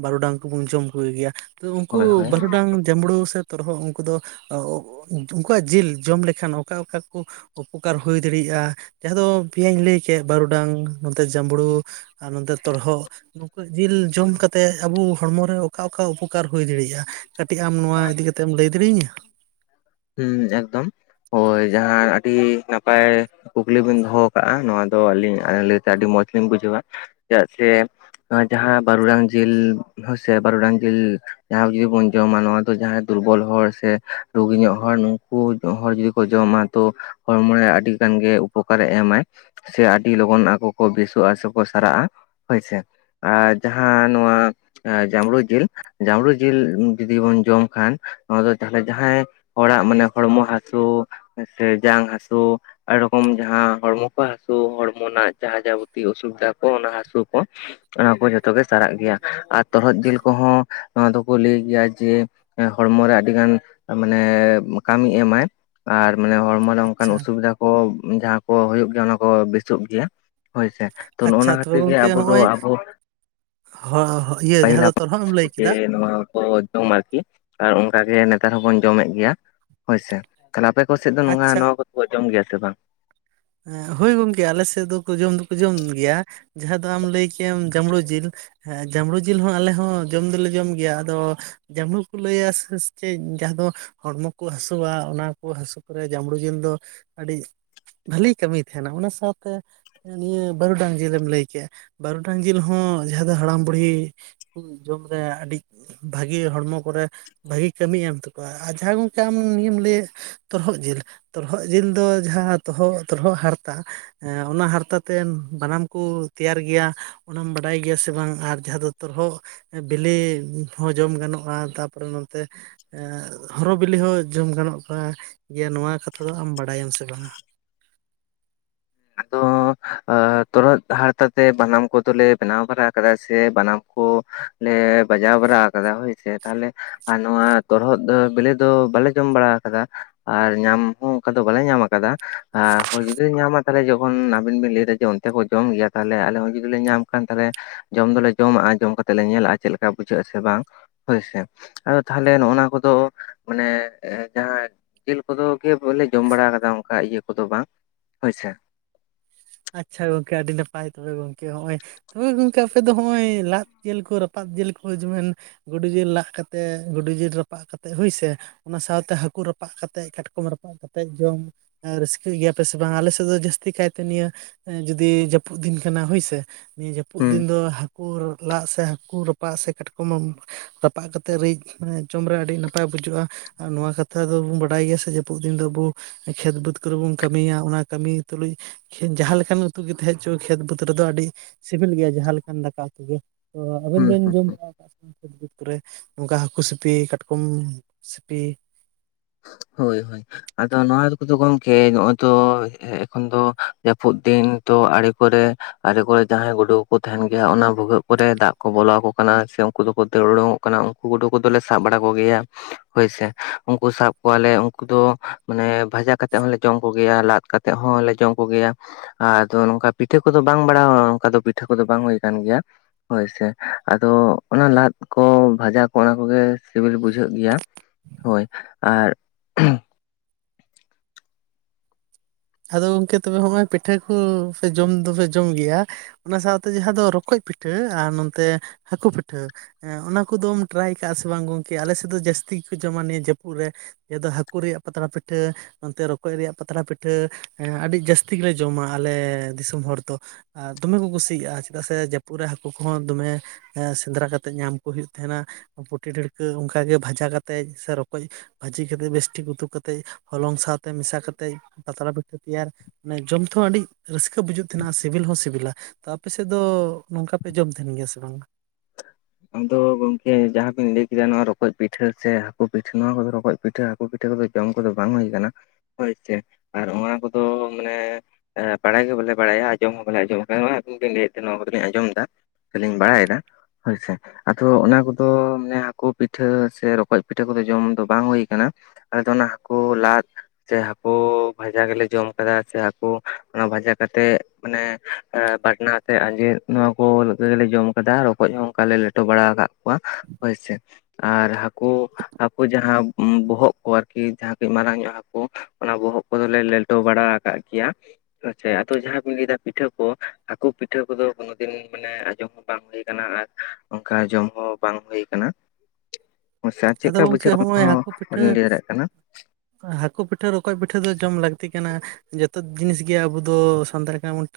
ᱵᱟᱨᱩᱰᱟᱝ ᱠᱩᱵᱩᱱ ᱡᱚᱢ ᱠᱚᱜᱮ ᱜᱮᱭᱟ᱾ ᱛᱚ ᱩᱱᱠᱩ ᱦᱳᱭ ᱦᱳᱭ ᱵᱟᱹᱨᱩᱰᱟᱝ, ᱡᱟᱸᱢᱲᱳ ᱥᱮ ᱛᱚᱨᱦᱚᱫᱽ ᱩᱱᱠᱩ ᱫᱚ ᱚ ᱚᱜ ᱩᱝ ᱩᱱᱠᱩᱣᱟᱜ ᱡᱤᱞ ᱡᱚᱢ ᱞᱮᱠᱷᱟᱱ ᱚᱠᱟ ᱚᱠᱟ ᱠᱚ ᱩᱯᱚᱠᱟᱨ ᱦᱩᱭ ᱫᱟᱲᱮᱭᱟᱜᱼᱟ, ᱡᱟᱦᱟᱸ ᱫᱚ ᱯᱮᱭᱟᱧ ᱞᱟᱹᱭ ᱠᱮᱫ ᱵᱟᱨᱩᱰᱟᱝ ᱱᱚᱱᱛᱮ ᱡᱟᱸᱵᱲᱳ ᱟᱨ ᱱᱚᱱᱛᱮ ᱛᱚᱨᱦᱚᱫ᱾ ᱡᱤᱞ ᱡᱚᱢ ᱠᱟᱛᱮᱫ ᱟᱵᱚ ᱦᱚᱲᱢᱚ ᱨᱮ ᱚᱠᱟ ᱚᱠᱟ ᱩᱯᱚᱠᱟᱨ ᱦᱩᱭ ᱫᱟᱲᱮᱭᱟᱜᱼᱟ? ᱠᱟᱹᱴᱤᱡ ᱟᱢ ᱱᱚᱣᱟ ᱤᱫᱤ ᱠᱟᱛᱮᱫ ᱮᱢ ᱞᱟᱹᱭ ᱫᱟᱲᱮᱭᱤᱧᱟ? ᱦᱩᱸ ᱮᱠᱫᱚᱢ, ᱦᱳᱭ ᱡᱟᱦᱟᱸ ᱟᱹᱰᱤ ᱱᱟᱯᱟᱭ ᱠᱩᱠᱞᱤ ᱵᱮᱱ ᱫᱚᱦᱚ ᱟᱠᱟᱜᱼᱟ ᱱᱚᱣᱟ ᱫᱚ ᱟᱹᱞᱤᱧ ᱚᱱᱟ ᱞᱟᱹᱭᱛᱮ ᱟᱹᱰᱤ ᱢᱚᱸᱡᱽ ᱞᱤᱧ ᱵᱩᱡᱷᱟᱹᱣᱟ᱾ ᱪᱮᱫᱟᱜ ᱥᱮ ᱱᱚᱣᱟ ᱡᱟᱦᱟᱸ ᱵᱟᱨᱩᱰᱟᱝ ᱡᱤᱞ, ᱦᱳᱭ ᱥᱮ ᱵᱟᱨᱩᱰᱟᱝ ᱡᱤᱞ ᱡᱟᱦᱟᱸ ᱡᱩᱫᱤ ᱵᱚᱱ ᱡᱚᱢᱟ ᱱᱚᱣᱟ ᱫᱚ ᱡᱟᱦᱟᱸ ᱫᱩᱨᱵᱚᱞ ᱦᱚᱲ ᱥᱮ ᱨᱩᱜᱤ ᱧᱚᱜ ᱦᱚᱲ ᱩᱱᱠᱩ ᱦᱚᱲ ᱡᱩᱫᱤ ᱠᱚ ᱡᱚᱢᱟ ᱛᱚ ᱦᱚᱲᱢᱚ ᱨᱮ ᱟᱹᱰᱤ ᱜᱟᱱ ᱜᱮ ᱩᱯᱚᱠᱟᱨ ᱮ ᱮᱢᱟᱭ᱾ ᱥᱮ ᱟᱹᱰᱤ ᱞᱚᱜᱚᱱ ᱟᱠᱚ ᱠᱚ ᱵᱮᱥᱚᱜ-ᱟ ᱥᱮ ᱠᱚ ᱥᱟᱨᱟᱜ-ᱟ ᱦᱳᱭᱥᱮ ᱾ ᱟᱨ ᱡᱟᱦᱟᱸ ᱱᱚᱣᱟ ᱡᱟᱸᱵᱽᱲᱩ ᱡᱤᱞ ᱡᱟᱸᱵᱽᱲᱩ ᱡᱤᱞ ᱡᱩᱫᱤ ᱵᱚᱱ ᱡᱚᱢ ᱠᱷᱟᱱ ᱱᱚᱣᱟ ᱫᱚ ᱛᱟᱦᱞᱮ ᱡᱟᱦᱟᱸᱭ ᱦᱚᱲᱟᱜ ᱢᱟᱱᱮ ᱦᱚᱲᱢᱚ ᱦᱟᱹᱥᱩ ᱥᱮ ᱡᱟᱝ ᱦᱟᱹᱥᱩ ᱟᱹᱰᱤ ᱨᱚᱠᱚᱢ ᱡᱟᱦᱟᱸ ᱦᱚᱲᱢᱚ ᱠᱚ ᱦᱟᱹᱥᱩ ᱦᱚᱲᱢᱚ ᱨᱮᱱᱟᱜ ᱡᱟᱦᱟᱸ ᱡᱟᱵᱚᱛᱤ ᱚᱥᱩᱵᱤᱫᱷᱟ ᱠᱚ ᱚᱱᱟ ᱦᱟᱹᱥᱩ ᱠᱚ ᱚᱱᱟ ᱠᱚ ᱡᱚᱛᱚ ᱜᱮ ᱥᱟᱨᱟᱜ ᱜᱮᱭᱟ ᱟᱨ ᱛᱚᱨᱦᱚᱫ ᱡᱤᱞ ᱠᱚᱦᱚᱸ ᱱᱚᱣᱟ ᱫᱚᱠᱚ ᱞᱟᱹᱭ ᱜᱮᱭᱟ ᱡᱮ ᱦᱚᱲᱢᱚ ᱨᱮ ᱟᱹᱰᱤ ᱜᱟᱱ ᱮᱻ ᱠᱟᱹᱢᱤᱭ ᱮᱢᱟᱭ ᱟᱨ ᱢᱟᱱᱮ ᱦᱚᱲᱢᱚᱨ ᱨᱮ ᱚᱱᱠᱟᱱ ᱟᱪᱪᱷᱟ ᱚᱥᱩᱵᱤᱫᱟ ᱠᱚ ᱡᱟᱦᱟᱸ ᱠᱚ ᱦᱩᱭᱩᱜ ᱜᱮᱭᱟ ᱚᱱᱟ ᱠᱚ ᱵᱮᱥᱚᱜ ᱜᱮᱭᱟ᱾ ᱦᱳᱭ ᱥᱮ, ᱛᱚ ᱟᱪᱪᱷᱟ ᱱᱚᱜᱼᱱᱟ ᱛᱚᱵᱮ ᱠᱷᱟᱹᱛᱤᱨ ᱜᱮ ᱜᱚᱝᱠᱮ ᱟᱵᱚ ᱫᱚ ᱦᱚᱸᱜᱼᱚᱭ ᱟᱵᱚ [inaudible] ᱦᱚ ᱤᱭᱟᱹ ᱯᱟᱹᱦᱤᱞ ᱡᱟᱦᱟᱸ ᱫᱚ ᱦᱟᱯᱲᱟᱢ ᱯᱨᱚᱛᱷᱚᱢ ᱮᱢ ᱞᱟᱹᱭ ᱠᱮᱫᱟ᱾ ᱡᱮ ᱱᱚᱣᱟ ᱠᱚ ᱡᱚᱢ ᱟᱨᱠᱤ, ᱟᱨ ᱚᱱᱠᱟᱜᱮ ᱱᱮᱛᱟᱨ ᱦᱚᱸᱵᱚᱱ ᱡᱚᱢᱮᱫ ᱜᱮᱭᱟ ᱾ ᱦᱳᱭ ᱥᱮ, ᱛᱟᱦᱚᱞᱮ ᱟᱯᱮ ᱠᱚ ᱥᱮᱫ ᱫᱚ ᱱᱚᱦᱟ ᱟᱪᱪᱷᱟ ᱱᱚᱣᱟ ᱠᱚᱫᱚ ᱠᱚ ᱡᱚᱢ ᱜᱮᱭᱟ ᱥᱮ ᱵᱟᱝ? ᱦᱩᱸ ᱦᱳᱭ ᱜᱚᱢᱠᱮ ᱟᱞᱮ ᱥᱮᱫ ᱫᱚᱠᱚ ᱡᱚᱢ ᱫᱚᱠᱚ ᱡᱚᱢ ᱜᱮᱭᱟ ᱡᱟᱦᱟᱸ ᱫᱚ ᱟᱢ ᱞᱟᱹᱭ ᱠᱮᱜᱟᱢ ᱡᱟᱸᱢᱲᱩ ᱡᱤᱞ᱾ ᱦᱮᱸ ᱡᱟᱸᱢᱲᱩ ᱡᱤᱞ ᱦᱚᱸ ᱟᱞᱮ ᱦᱚᱸ ᱡᱚᱢ ᱫᱚᱞᱮ ᱡᱚᱢ ᱜᱮᱭᱟ ᱾ ᱟᱫᱚ ᱡᱟᱸᱵᱽᱲᱩ ᱠᱚ ᱞᱟᱹᱭᱟ ᱥᱮ ᱪᱮᱫ ᱡᱟᱦᱟᱸ ᱫᱚ ᱦᱚᱲᱢᱚ ᱠᱚ ᱦᱟᱹᱥᱩᱣᱟ ᱚᱱᱟ ᱠᱚ ᱦᱟᱹᱥᱩ ᱠᱚᱨᱮ ᱡᱟᱸᱢᱲᱩ ᱡᱤᱞ ᱫᱚ ᱟᱹᱰᱤ ᱵᱷᱟᱹᱞᱤ ᱠᱟᱹᱢᱤ ᱛᱟᱦᱮᱱᱟ ᱾ ᱚᱱᱟ ᱥᱟᱶᱛᱮ ᱱᱤᱭᱟᱹ ᱵᱟᱹᱨᱩᱰᱟᱝ ᱡᱤᱞᱮᱢ ᱞᱟᱹᱭ ᱠᱮᱜ-ᱟ, ᱵᱟᱹᱨᱩᱰᱟᱝ ᱡᱤᱞ ᱦᱚᱸ ᱡᱟᱦᱟᱸ ᱫᱚ ᱦᱟᱲᱟᱢ ᱵᱩᱲᱦᱤ ᱦᱩᱸ ᱡᱚᱢ ᱨᱮ ᱟᱹᱰᱤ ᱵᱷᱟᱜᱤ ᱦᱚᱲᱢᱚ ᱠᱚᱨᱮ ᱵᱷᱟᱹᱜᱤ ᱠᱟᱹᱢᱤᱭ ᱮᱢ ᱛᱟᱠᱚᱣᱟ ᱾ ᱟᱨ ᱡᱟᱦᱟᱸᱭ ᱜᱚᱢᱠᱮ ᱟᱢ ᱱᱤᱭᱟᱹᱮᱢ ᱞᱟᱹᱭᱮᱫ ᱛᱚᱨᱚᱦᱚᱫ ᱡᱤᱞ ᱛᱚᱨᱚᱦᱚᱫ ᱡᱤᱞ ᱫᱚ ᱡᱟᱦᱟᱸ ᱫᱚᱦᱚ ᱛᱚᱨᱚᱦᱚᱫ ᱦᱟᱨᱛᱟ ᱦᱮᱸ ᱚᱱᱟ ᱦᱟᱨᱛᱟ ᱛᱮ ᱵᱟᱱᱟᱢ ᱠᱚ ᱛᱮᱭᱟᱨ ᱜᱮᱭᱟ᱾ ᱚᱱᱟᱢ ᱵᱟᱰᱟᱭ ᱜᱮᱭᱟ ᱥᱮ ᱵᱟᱝ ᱟᱨ ᱡᱟᱦᱟᱸ ᱫᱚ ᱛᱚᱨᱦᱚᱫ ᱵᱤᱞᱤ ᱦᱚᱸ ᱡᱚᱢ ᱜᱟᱱᱚᱜ-ᱟ ᱾ ᱛᱟᱨᱯᱚᱨᱮ ᱱᱚᱱᱚᱛᱮ ᱦᱚᱨᱚ ᱵᱤᱞᱤ ᱦᱚᱸ ᱡᱚᱢ ᱜᱟᱱᱚᱜ ᱠᱟᱱᱟ ᱜᱮᱭᱟ ᱱᱚᱣᱟ ᱠᱟᱛᱷᱟ ᱫᱚ ᱟᱢ ᱵᱟᱰᱟᱭᱟᱢ ᱥᱮ ᱵᱟᱝᱟ? ᱟᱫᱚ ᱟᱸ ᱛᱚᱨᱦ ᱚᱫ ᱦᱟᱨᱛᱟ ᱛᱮ ᱵᱟᱱᱟᱢ ᱠᱚᱫᱚᱞᱮ ᱵᱮᱱᱟᱣ ᱵᱮᱱᱟᱣ ᱟᱠᱟᱫᱟ [unintelligible] ᱥᱮ ᱵᱟᱱᱟᱢ ᱠᱚ ᱞᱮ ᱵᱟᱡᱟᱣ ᱵᱟᱨᱟ ᱟᱠᱟᱫᱟ ᱦᱳᱭᱥᱮ ᱾ ᱛᱟᱦᱞᱮ ᱟᱨ ᱱᱚᱣᱟ ᱛᱚᱨᱦᱚᱫ ᱵᱮᱞᱮ ᱫᱚ ᱵᱟᱞᱮ ᱡᱚᱢ ᱵᱟᱲᱟ ᱟᱠᱟᱫᱟ ᱾ ᱟᱨ ᱧᱟᱢ ᱦᱚᱸ ᱚᱱᱠᱟ ᱫᱚ ᱵᱟᱞᱮ ᱧᱟᱢ ᱟᱠᱟᱫᱟ ᱟ ᱦᱳᱭ ᱡᱩᱫᱤ ᱧᱟᱢ ᱟ ᱛᱟᱦᱞᱮ ᱡᱚᱠᱷᱚᱱ ᱟᱵᱤᱱ ᱵᱤᱱ ᱞᱟᱹᱭ ᱮᱫᱟ ᱡᱮ ᱚᱱᱛᱮ ᱠᱚ ᱡᱚᱢ ᱜᱮᱭᱟ ᱾ ᱛᱟᱦᱚᱞᱮ ᱟᱞᱮ ᱦᱚᱸ ᱡᱩᱫᱤ ᱞᱮ ᱧᱟᱢ ᱠᱷᱟᱱ ᱛᱟᱦᱞᱮ ᱡᱚᱢ ᱫᱚᱞᱮ ᱡᱚᱢᱟᱜ-ᱟ, ᱡᱚᱢ ᱠᱟᱛᱮᱫ ᱞᱮ ᱧᱮᱞᱟᱜ-ᱟ ᱪᱮᱫ ᱞᱮᱠᱟ ᱵᱩᱡᱷᱟᱹᱜ ᱟᱥᱮ ᱵᱟᱝ ᱾ ᱦᱳᱭᱥᱮ, ᱟᱫᱚ ᱛᱟᱦᱞᱮ ᱱᱚᱜ-ᱱᱟ ᱠᱚᱫᱚ ᱢᱟᱱᱮᱻ ᱡᱟᱦᱟᱸ ᱡᱮᱞ ᱠᱚᱫᱚ ᱜᱮ ᱵᱚᱞᱮ ᱡᱚᱢ ᱵᱟᱲᱟ ᱟᱠᱟᱫᱟ ᱚᱝᱠᱟ ᱤᱭᱟᱹ ᱠᱚᱫᱚ ᱵᱟᱝ, ᱦᱳᱭᱥᱮ ᱾ ᱟᱪᱪᱷᱟ ᱜᱚᱝᱠᱮ ᱟᱹᱰᱤ ᱱᱟᱯᱟᱭ, ᱛᱚᱵᱮ ᱜᱚᱝᱠᱮ ᱦᱚᱸᱜ-ᱚᱭ ᱛᱚᱵᱮ ᱜᱚᱝᱠᱮ ᱟᱯᱮ ᱫᱚ ᱦᱚᱜ-ᱚᱭ ᱞᱟᱫ ᱡᱮᱞ ᱠᱚ ᱨᱟᱯᱟᱜ ᱡᱮᱞ ᱠᱚ ᱡᱮᱢᱚᱱ ᱜᱩᱰᱩ ᱡᱤᱞ ᱞᱟᱜ ᱠᱟᱛᱮᱫ ᱜᱩᱰᱩ ᱡᱤᱞ ᱨᱟᱯᱟᱜ ᱠᱟᱛᱮᱫ ᱦᱳᱭᱥᱮ ᱾ ᱚᱱᱟ ᱥᱟᱶᱛᱮ ᱦᱟᱹᱠᱩ ᱨᱟᱯᱟᱜ ᱠᱟᱛᱮᱜ ᱠᱟᱴᱠᱚᱢ ᱨᱟᱯᱟᱜ ᱠᱟᱛᱮᱜ ᱡᱚᱢ ᱨᱟᱹᱥᱠᱟᱹᱜ ᱜᱮᱭᱟ ᱯᱮ ᱥᱮ ᱵᱟᱝ ᱟᱞᱮ ᱥᱮᱜ ᱫᱚ ᱡᱟᱹᱥᱛᱤ ᱠᱟᱭᱛᱮ ᱱᱤᱭᱟᱹ ᱡᱩᱫᱤ ᱡᱟᱹᱯᱩᱫ ᱫᱤᱱ ᱠᱟᱱᱟ ᱦᱳᱭᱥᱮ ᱾ ᱱᱤᱭᱟᱹ ᱡᱟᱹᱯᱩᱫ ᱦᱩᱸ ᱫᱤᱱ ᱫᱚ ᱦᱟᱹᱠᱩ ᱞᱟᱜ ᱥᱮ ᱦᱟᱹᱠᱩ ᱨᱟᱯᱟᱜ ᱥᱮ ᱠᱟᱴᱠᱚᱢ [unintelligible] ᱨᱟᱯᱟᱜ ᱠᱟᱛᱮᱫ ᱨᱤᱫ ᱡᱚᱢ ᱨᱮ ᱟᱹᱰᱤ ᱱᱟᱯᱟᱭ ᱵᱩᱡᱷᱩᱜ-ᱟ ᱾ ᱟᱨ ᱱᱚᱣᱟ ᱠᱟᱛᱷᱟ ᱫᱚᱵᱚᱱ ᱵᱟᱰᱟᱭ ᱜᱮᱭᱟ ᱥᱮ ᱡᱟᱹᱯᱩᱫ ᱫᱤᱱ ᱫᱚ ᱟᱵᱩ ᱠᱷᱮᱛ ᱵᱟᱹᱫᱽ ᱠᱚᱨᱮ ᱵᱚᱱ ᱠᱟᱹᱢᱤᱭᱟ ᱾ ᱚᱱᱟ ᱠᱟᱹᱢᱤ ᱛᱩᱞᱩᱡ ᱡᱟᱦᱟᱸ ᱞᱮᱠᱟᱱ ᱩᱛᱩ ᱜᱤ ᱛᱟᱦᱮᱸ ᱦᱚᱪᱚᱡ᱾ ᱠᱷᱮᱛ ᱵᱟᱹᱫᱽ ᱨᱮᱫᱚ ᱟᱹᱰᱤ ᱥᱤᱵᱮᱞ ᱜᱮᱭᱟ ᱡᱟᱦᱟᱸ ᱞᱮᱠᱟᱱ ᱫᱟᱠᱟ ᱩᱛᱩ ᱜᱮ᱾ ᱛᱚ ᱟᱵᱮᱱ ᱦᱩᱸ ᱵᱮᱱ ᱡᱚᱢ ᱵᱟᱲᱟ ᱠᱟᱜ ᱠᱷᱮᱛ ᱵᱟᱹᱫᱽ ᱠᱚᱨᱮ, ᱚᱱᱠᱟ ᱦᱟᱹᱠᱩ ᱥᱤᱯᱤ ᱠᱟᱴᱠᱚᱢ ᱥᱤᱯᱤ᱾ ᱦᱳᱭ ᱦᱳᱭ ᱟᱫᱚ ᱱᱚᱣᱟ ᱠᱚᱫᱚ ᱜᱚᱝᱠᱮ ᱱᱚᱜᱼᱚᱭ ᱛᱚ ᱮ ᱮᱠᱷᱚᱱ ᱫᱚ ᱡᱟᱹᱯᱩᱫ ᱫᱤᱱ ᱛᱚ ᱟᱲᱮ ᱠᱚᱨᱮ ᱟᱨᱮ ᱠᱚᱨᱮ ᱡᱟᱦᱟᱸᱭ ᱜᱳᱰᱳ ᱠᱚᱠᱚ ᱛᱟᱸᱦᱮᱱ ᱜᱮᱭᱟ᱾ ᱚᱱᱟ ᱵᱷᱩᱜᱟᱹᱜ ᱠᱚᱨᱮ ᱫᱟᱜ ᱠᱚ ᱵᱚᱞᱚ ᱟᱠᱚ ᱠᱟᱱᱟ ᱥᱮ ᱩᱱᱠᱩ ᱫᱚᱠᱚ ᱫᱟᱹᱲ ᱩᱬᱳᱝ ᱠᱟᱱᱟ ᱩᱱᱠᱩ ᱜᱩᱰᱳ ᱠᱚᱫᱚᱞᱮ ᱥᱟᱵ ᱵᱟᱲᱟ ᱠᱚ ᱜᱮᱭᱟ ᱾ᱦᱳᱭ ᱥᱮ ᱩᱝᱠᱩ ᱥᱟᱵ ᱠᱚᱣᱟᱞᱮ ᱩᱱᱠᱩ ᱫᱚ, ᱢᱟᱱᱮ ᱵᱷᱟᱡᱟ ᱠᱟᱛᱮᱜ ᱦᱚᱸᱞᱮ ᱡᱚᱢ ᱠᱚᱜᱮᱭᱟ, ᱞᱟᱫ ᱠᱟᱛᱮᱷ ᱦᱚᱸᱞᱮ ᱡᱚᱢ ᱠᱚᱜᱮᱭᱟ᱾ ᱟ ᱫᱚ ᱱᱚᱝᱠᱟ ᱯᱤᱴᱷᱟᱹ ᱠᱚᱫᱚ ᱵᱟᱝ [unintelligible] ᱚᱱᱠᱟ ᱫᱚ ᱯᱤᱴᱷᱟᱹ ᱠᱚᱫᱚ ᱵᱟᱝ ᱦᱳᱭ ᱠᱟᱱ ᱜᱮᱭᱟ᱾ ᱦᱳᱭ ᱥᱮ, ᱟᱫᱚ ᱚᱱᱟ ᱞᱟᱫ ᱠᱚ ᱵᱷᱟᱡᱟ ᱠᱚ ᱚᱱᱟ ᱠᱚᱜᱮ, ᱥᱤᱵᱤᱞ ᱵᱩᱡᱷᱟᱹᱜ ᱜᱮᱭᱟ᱾ ᱦᱳᱭ ᱟᱨ ᱟᱫᱚ ᱜᱚᱝᱠᱮ ᱛᱚᱵᱮ ᱦᱚᱜᱚᱭ ᱯᱤᱴᱷᱟᱹ ᱠᱩ ᱯᱮ ᱡᱚᱢ ᱫᱚᱯᱮ ᱡᱚᱢ ᱜᱤᱭᱟ ᱚᱱᱟ ᱥᱟᱶᱛᱮ ᱡᱟᱦᱟᱸ ᱫᱚ, ᱨᱚᱠᱚᱡ ᱯᱤᱴᱷᱟᱹ ᱟᱨ ᱱᱚᱱᱛᱮ ᱦᱟᱹᱠᱩ ᱯᱤᱴᱷᱟ᱾ᱹ ᱦᱮᱸ ᱚᱱᱟ ᱠᱚᱫᱚᱢ ᱴᱨᱟᱭ ᱠᱟᱜᱼᱟ ᱥᱮ ᱵᱟᱝ ᱜᱚᱝᱠᱮ? ᱟᱞᱮ ᱥᱮᱫ ᱫᱚ ᱡᱟᱹᱥᱛᱤ ᱜᱤᱠᱚ ᱡᱚᱢᱟ ᱱᱤᱭᱟᱹ ᱡᱟᱹᱯᱩᱫ ᱨᱮ᱾ ᱱᱤᱭᱟᱹ ᱫᱚ ᱦᱟᱹᱠᱩ ᱨᱮᱭᱟᱜ ᱯᱟᱛᱲᱟ, ᱯᱤᱴᱷᱟᱹ ᱱᱚᱛᱮ ᱨᱚᱠᱚᱡ ᱨᱮᱭᱟᱜ ᱯᱟᱛᱲᱟ ᱯᱤ ᱴᱷᱟᱹ ᱟᱰᱤ ᱡᱟᱹᱥᱛᱤ ᱜᱮᱞᱮ ᱡᱚᱢᱟ ᱟᱞᱮ ᱫᱤᱥᱚᱢ ᱦᱚᱲ ᱛᱚ᱾ ᱟ ᱫᱚᱢᱮ ᱠᱚ ᱠᱩᱥᱤᱭᱟᱜᱼᱟ᱾ ᱪᱮᱫᱟᱜ ᱥᱮ ᱡᱟᱹᱯᱩᱫ ᱨᱮ ᱦᱟᱹᱠᱩ ᱠᱚᱦᱚᱸ ᱫᱚᱢᱮ ᱥᱮᱸᱫᱽᱨᱟ ᱠᱟᱛᱮᱜ ᱧᱟᱢ ᱠᱚ ᱦᱩᱭᱩᱜ ᱛᱟᱦᱮᱱᱟ᱾ ᱯᱩᱴᱤ ᱰᱷᱲᱠᱟᱹ ᱚᱝᱠᱟᱜᱮ ᱵᱷᱟᱡᱟ ᱠᱟᱛᱮᱡ ᱥᱮ ᱨᱚᱠᱚᱡ ᱵᱷᱟᱹᱡᱤ ᱠᱟᱛᱮᱫ ᱵᱮᱥ ᱴᱷᱤᱠ ᱩᱛᱩ ᱠᱟᱛᱮᱡ ᱦᱚᱞᱚᱝ ᱥᱟᱶᱛᱮ ᱢᱮᱥᱟ ᱠᱟᱛᱮᱡ ᱯᱟᱛᱲᱟ ᱯᱤᱴᱷᱟᱹ ᱛᱤᱭᱟᱨ᱾ ᱢᱟᱱᱮ ᱡᱚᱢ ᱛᱮᱦᱚ ᱟᱹᱰᱤ ᱨᱟᱹᱥᱠᱟᱹ ᱵᱩᱡᱩᱜ ᱛᱮᱦᱮᱱᱟ ᱟᱨ ᱥᱤᱵᱮᱞ ᱦᱚᱸ ᱥᱤᱵᱮᱞᱟ᱾ ᱛᱚ ᱟᱯᱮ ᱥᱮᱜ ᱫᱚ ᱱᱚᱝᱠᱟ ᱯᱮ ᱡᱚᱢ ᱛᱮᱦᱮᱱ ᱜᱮᱭᱟ ᱥᱮ ᱵᱟᱝ? ᱟᱫᱚ ᱜᱚᱝᱠᱮ ᱡᱟᱦᱟᱸᱵᱤᱱ ᱞᱟᱹᱭ, ᱠᱮᱫᱟ ᱱᱚᱣᱟ ᱨᱚᱠᱚᱡ ᱯᱤᱴᱷᱟᱹ ᱥᱮ ᱦᱟᱹᱠᱩ ᱯᱤᱴᱷᱟᱹ ᱱᱚᱶᱟ ᱠᱚᱫᱚ ᱨᱚᱠᱚᱡ ᱯᱤᱴᱷᱟᱹ ᱦᱟᱹᱠᱳ ᱯᱤᱴᱷᱟᱹ ᱠᱚᱫᱚ ᱡᱚᱢ ᱠᱚᱫᱚ ᱵᱟᱝ ᱦᱳᱭ ᱠᱟᱱᱟ᱾ ᱦᱳᱭᱥᱮ ᱟᱨ ᱚᱱᱟ ᱠᱚᱫᱚ ᱢᱟᱱᱮ ᱮ ᱵᱟᱲᱟᱭ ᱜᱮ ᱵᱟᱞᱮ ᱵᱟᱲᱟᱭᱟ᱾ ᱟᱸᱡᱚᱢ ᱦᱚᱸ ᱵᱟᱞᱮ ᱟᱸᱡᱚᱢ ᱠᱟᱜᱼᱟ᱾ ᱱᱚᱣᱟ ᱟᱵᱤᱱ ᱵᱤᱱ ᱞᱟᱹᱭᱮᱫ ᱛᱮ ᱱᱚᱣᱟ ᱠᱚᱫᱚ ᱞᱤᱧ ᱟᱸᱡᱚᱢ ᱫᱟ ᱥᱮ ᱞᱤᱧ ᱵᱟᱲᱟᱭᱮᱫᱟ ᱦᱳᱭᱥᱮ᱾ ᱟᱫᱚ ᱚᱱᱟ ᱠᱚᱫᱚ ᱢᱟᱱᱮ ᱦᱟᱹᱠᱳ ᱯᱤᱴᱷᱟᱹ ᱥᱮ ᱨᱚᱠᱚᱡ ᱯᱤᱴᱷᱟᱹ ᱠᱚᱫᱚ ᱡᱚᱢ ᱫᱚ ᱵᱟᱝ ᱦᱳᱭ ᱠᱟᱱᱟ᱾ ᱟᱞᱮ ᱫᱚ ᱚᱱᱟ ᱦᱟᱹᱠᱳ ᱞᱟᱫ᱾ ᱥᱮ ᱦᱟᱹᱠᱳ ᱵᱷᱟᱡᱟ ᱜᱮᱞᱮ ᱡᱚᱢ ᱠᱟᱫᱟ, ᱥᱮ ᱦᱟᱹᱠᱳ ᱚᱱᱟ ᱵᱷᱟᱡᱟ ᱠᱟᱛᱮᱜ ᱢᱟᱱᱮ ᱵᱟᱴᱱᱟ ᱟᱛᱮᱜ ᱟᱸᱡᱮᱫ, ᱱᱚᱶᱟ ᱠᱚ ᱱᱚᱛᱮ ᱫᱚᱞᱮ ᱡᱚᱢ ᱠᱟᱫᱟ ᱨᱚᱠᱚᱡ ᱦᱚᱸ ᱚᱱᱠᱟ ᱞᱮ ᱞᱮᱴᱚ ᱵᱟᱲᱟ ᱠᱟᱜ ᱠᱚᱣᱟ ᱦᱳᱭᱥᱮ᱾ ᱟᱨ ᱦᱟᱹᱠᱳ ᱦᱟᱹᱠᱳ ᱡᱟᱸᱦᱟ ᱵᱚᱦᱚᱜ ᱠᱚ᱾ ᱟᱨᱠᱤ ᱡᱟᱸᱦᱟ ᱠᱟᱡ ᱢᱟᱨᱟᱝ ᱧᱚᱜ ᱦᱟᱹᱠᱳ ᱚᱱᱟ ᱵᱚᱦᱚᱜ ᱠᱚᱫᱚᱞᱮ ᱞᱮᱴᱚ ᱵᱟᱲᱟ ᱠᱟᱜ ᱜᱤᱭᱟ᱾ ᱟᱪᱪᱷᱟ ᱟᱫᱚ ᱡᱟᱦᱟᱸ ᱵᱤᱱ ᱞᱟᱹᱭᱫᱟ ᱯᱤᱴᱷᱟᱹ ᱠᱚ ᱦᱟᱹᱠᱳ ᱯᱤᱴᱷᱟᱹ ᱠᱚᱫᱚ ᱠᱳᱱᱳ ᱫᱤᱱ ᱢᱟᱱᱮ ᱟᱸᱡᱚᱢ ᱵᱟᱝ ᱦᱩᱭ ᱟᱠᱟᱱᱟ᱾ ᱟᱨ ᱚᱱᱠᱟ ᱡᱚᱢ ᱦᱚᱸ ᱵᱟᱝ ᱦᱩᱭ ᱠᱟᱱᱟ᱾ ᱟᱨ ᱟᱫᱚ ᱪᱮᱫᱠᱟ ᱜᱚᱝᱠᱮ ᱵᱩᱡᱷᱟ ᱚᱱᱟ ᱦᱚᱸᱜᱼᱚᱭ ᱦᱚᱸ ᱦᱟᱹᱠᱩ ᱯᱤᱴᱷᱟᱹ ᱵᱟᱹᱤᱧ ᱞᱟᱹᱭ ᱫᱟᱲᱮᱭᱟᱜ ᱠᱟᱱᱟ᱾ ᱦᱟᱹᱠᱩ ᱯᱤᱴᱷᱟᱹ ᱨᱚᱠᱚᱡ ᱯᱤᱴᱷᱟᱹ ᱫᱚ ᱡᱚᱢ ᱞᱟᱹᱠᱛᱤ ᱠᱟᱱᱟ᱾ ᱡᱚᱛᱚ ᱡᱤᱱᱤᱥ ᱜᱮ ᱟᱵᱚ ᱫᱚ ᱥᱟᱱᱛᱟᱲ ᱠᱟᱱᱟ ᱵᱚᱱ